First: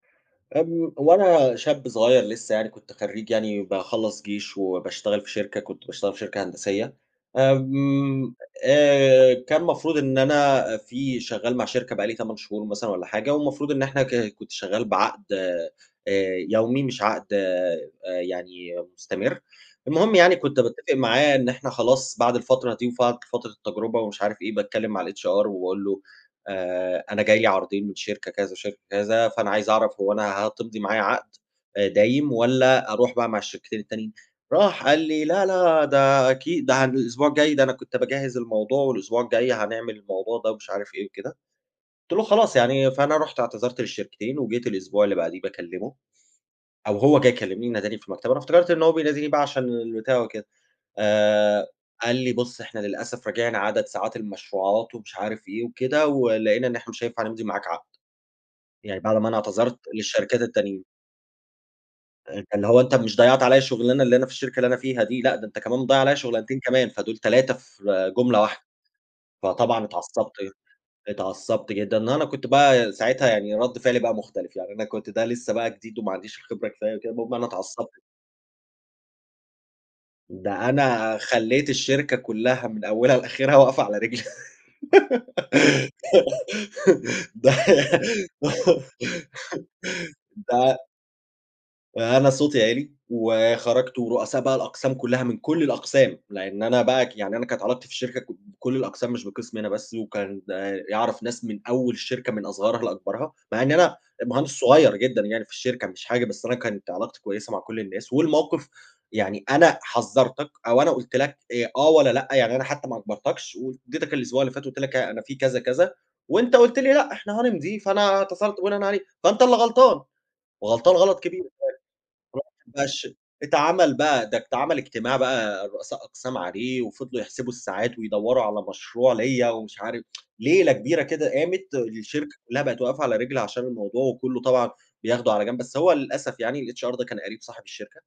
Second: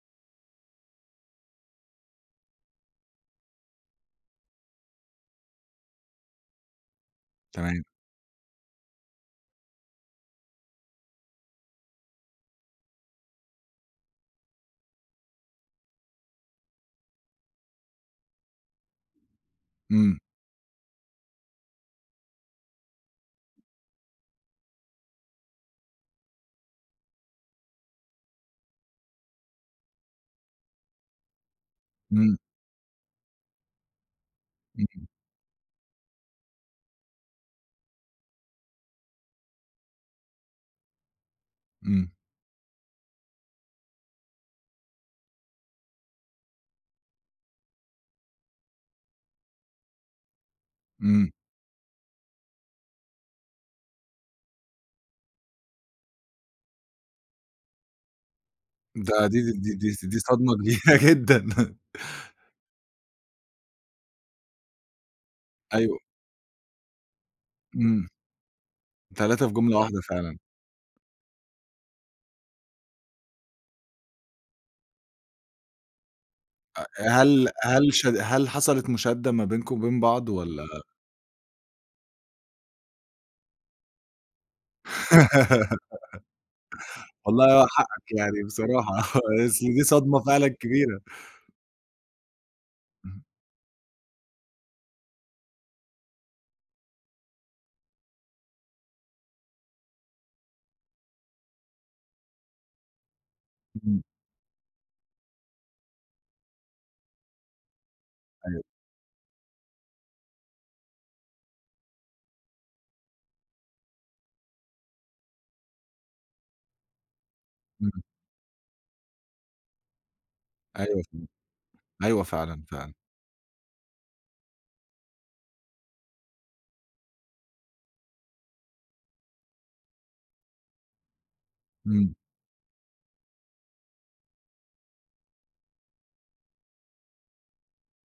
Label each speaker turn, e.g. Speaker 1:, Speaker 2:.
Speaker 1: آمم، وأنا شاب صغيّر لسّه يعني كنت خرّيج يعني باخلّص جيش وباشتغل في شركة، كنت باشتغل في شركة هندسية،
Speaker 2: تمام.
Speaker 1: آمم، آآ، كان مفروض إن أنا في شغّال مع شركة بقى لي 8 شهور مثلًا والّا حاجة، والمفروض إن إحنا ك كنت شغّال بعَقد آآ، يومي مش عَقد آآ، يعني مستمر. المهم
Speaker 2: إمم.
Speaker 1: يعني كنت باتفق معاه إن إحنا خلاص بَعد الفترة دي وفقع فترة التجربة ومش عارف إيه باتكلّم مع الHR وباقول له: "آآ، أنا جه لي عرضين من شركة كذا وشركة كذا فأنا عايز أعرَف هو أنا هتمضي معايا عَقد آآ، دايم
Speaker 2: إمم.
Speaker 1: والّا أروح بقى مع الشركتين التانيين؟"
Speaker 2: إمم
Speaker 1: راح قال
Speaker 2: إمم.
Speaker 1: لي: "لا، لا ده أكيد، ده علي الأسبوع الجاي، ده أنا كنت باجهّز الموضوع والأسبوع الجاي هنعمل الموضوع ده." ومش عارف إيه وكده.
Speaker 2: إمم.
Speaker 1: قُلت له: "خلاص يعني." فأنا رُحت اعتذرت للشركتين وجيت الأسبوع اللي بَعديه باكلّمه أو هو جه يكلّمني ناداني في المكتب، أنا افتكرت إن هو بيناديني بقى عشان البتاع وكده
Speaker 2: إمم.
Speaker 1: آآ، قال لي: "بُصّ، إحنا للأسف راجِعنا عدد ساعات المشروعات" ومش عارف إيه وكده "ولقينا إن إحنا مش هينفع نمضي معاك عَقد."، يعني بَعد
Speaker 2: ده
Speaker 1: أمّا أنا
Speaker 2: دي دي دي
Speaker 1: اعتذرت
Speaker 2: دي ص دي
Speaker 1: للشركات
Speaker 2: صدمة
Speaker 1: التانيين.
Speaker 2: كبيرة جدًا.
Speaker 1: آآ، أنت اللي هو أنت مش ضيّعت عليَّ شُغلانة اللي أنا في الشركة اللي أنا فيها دي، لأ، ده أنت كمان
Speaker 2: أيوه.
Speaker 1: بتضيّع عليَّ شغلانتين كمان، فدول 3
Speaker 2: إمم.
Speaker 1: في جملة واحدة.
Speaker 2: 3 في جملة
Speaker 1: فطبعًا
Speaker 2: واحدة
Speaker 1: اتعصّبت
Speaker 2: فعلًا.
Speaker 1: اتعصّبت جدًا وأنا كنت بقى ساعتها يعني رَد فعلي بقى مختلف، يعني أنا كنت ده لسّه بقى جديد وما عَنديش الخبرة
Speaker 2: أ
Speaker 1: كفاية
Speaker 2: أ
Speaker 1: وكده، المهم أنا
Speaker 2: هل
Speaker 1: اتعصبت.
Speaker 2: هل ش هل حصَلت مُشادّة ما بينكم وبين بعض والّا
Speaker 1: ده أنا خلّيت الشركة كلّها من أوّلها لآخرها واقفة على رجل،
Speaker 2: والله
Speaker 1: ده
Speaker 2: آه، حقك يعني بصراحة، أصل دي صدمة فعلًا
Speaker 1: ده
Speaker 2: كبيرة.
Speaker 1: آآ، أنا صوتي عِلي
Speaker 2: اهم.
Speaker 1: وخرَجت ورؤساء بقى الأقسام كلّها من كل الأقسام لأن أنا بقى ك يعني أنا كانت علاقتي في الشركة ك بكُلّ الأقسام مش بقِسمي أنا بس، وكان ده يعرَف ناس من أول الشركة من أصغرها لأكبرها، مع إن
Speaker 2: إ
Speaker 1: أنا
Speaker 2: إمم.
Speaker 1: مهندس صغير جدًا يعني في الشركة، مش حاجة، بس أنا كانت علاقتي كويّسة مع كُلّ الناس.
Speaker 2: أيوه.
Speaker 1: والمَوقِف يعني أنا حذّرتك أو أنا قُلت لك آآ، آه والّا لأ يعني أنا حتّى ما اجبَرتكش وادّيتك الأسبوع اللي فات قُلت لك ها أنا في كذا كذا وأنت قُلت لي: "لأ إحنا هنمضي"،
Speaker 2: اهم.
Speaker 1: فأنا اتصلت بناءً عليه، فأنت اللي غلطان وغلطان
Speaker 2: أيوه
Speaker 1: غلط
Speaker 2: فعلًا،
Speaker 1: كبير. [unintelligible]
Speaker 2: أيوه فعلًا
Speaker 1: فرُحت بقى
Speaker 2: فعلًا.
Speaker 1: الش اتعمل بقى ده اتعمل اجتماع بقى الرؤساء أقسام عليه وفضَلوا يحسِبوا الساعات ويدوّروا على مشروع ليَّ ومش عارف ليلة كبيرة كده قامت،
Speaker 2: إمم.
Speaker 1: الشركة كلّها بقت واقفة على رجل عشان الموضوع وكلّه طلَع بياخده على جَنب، بس هو للأسف يعني الHR ده كان قَريب صاحب الشركة.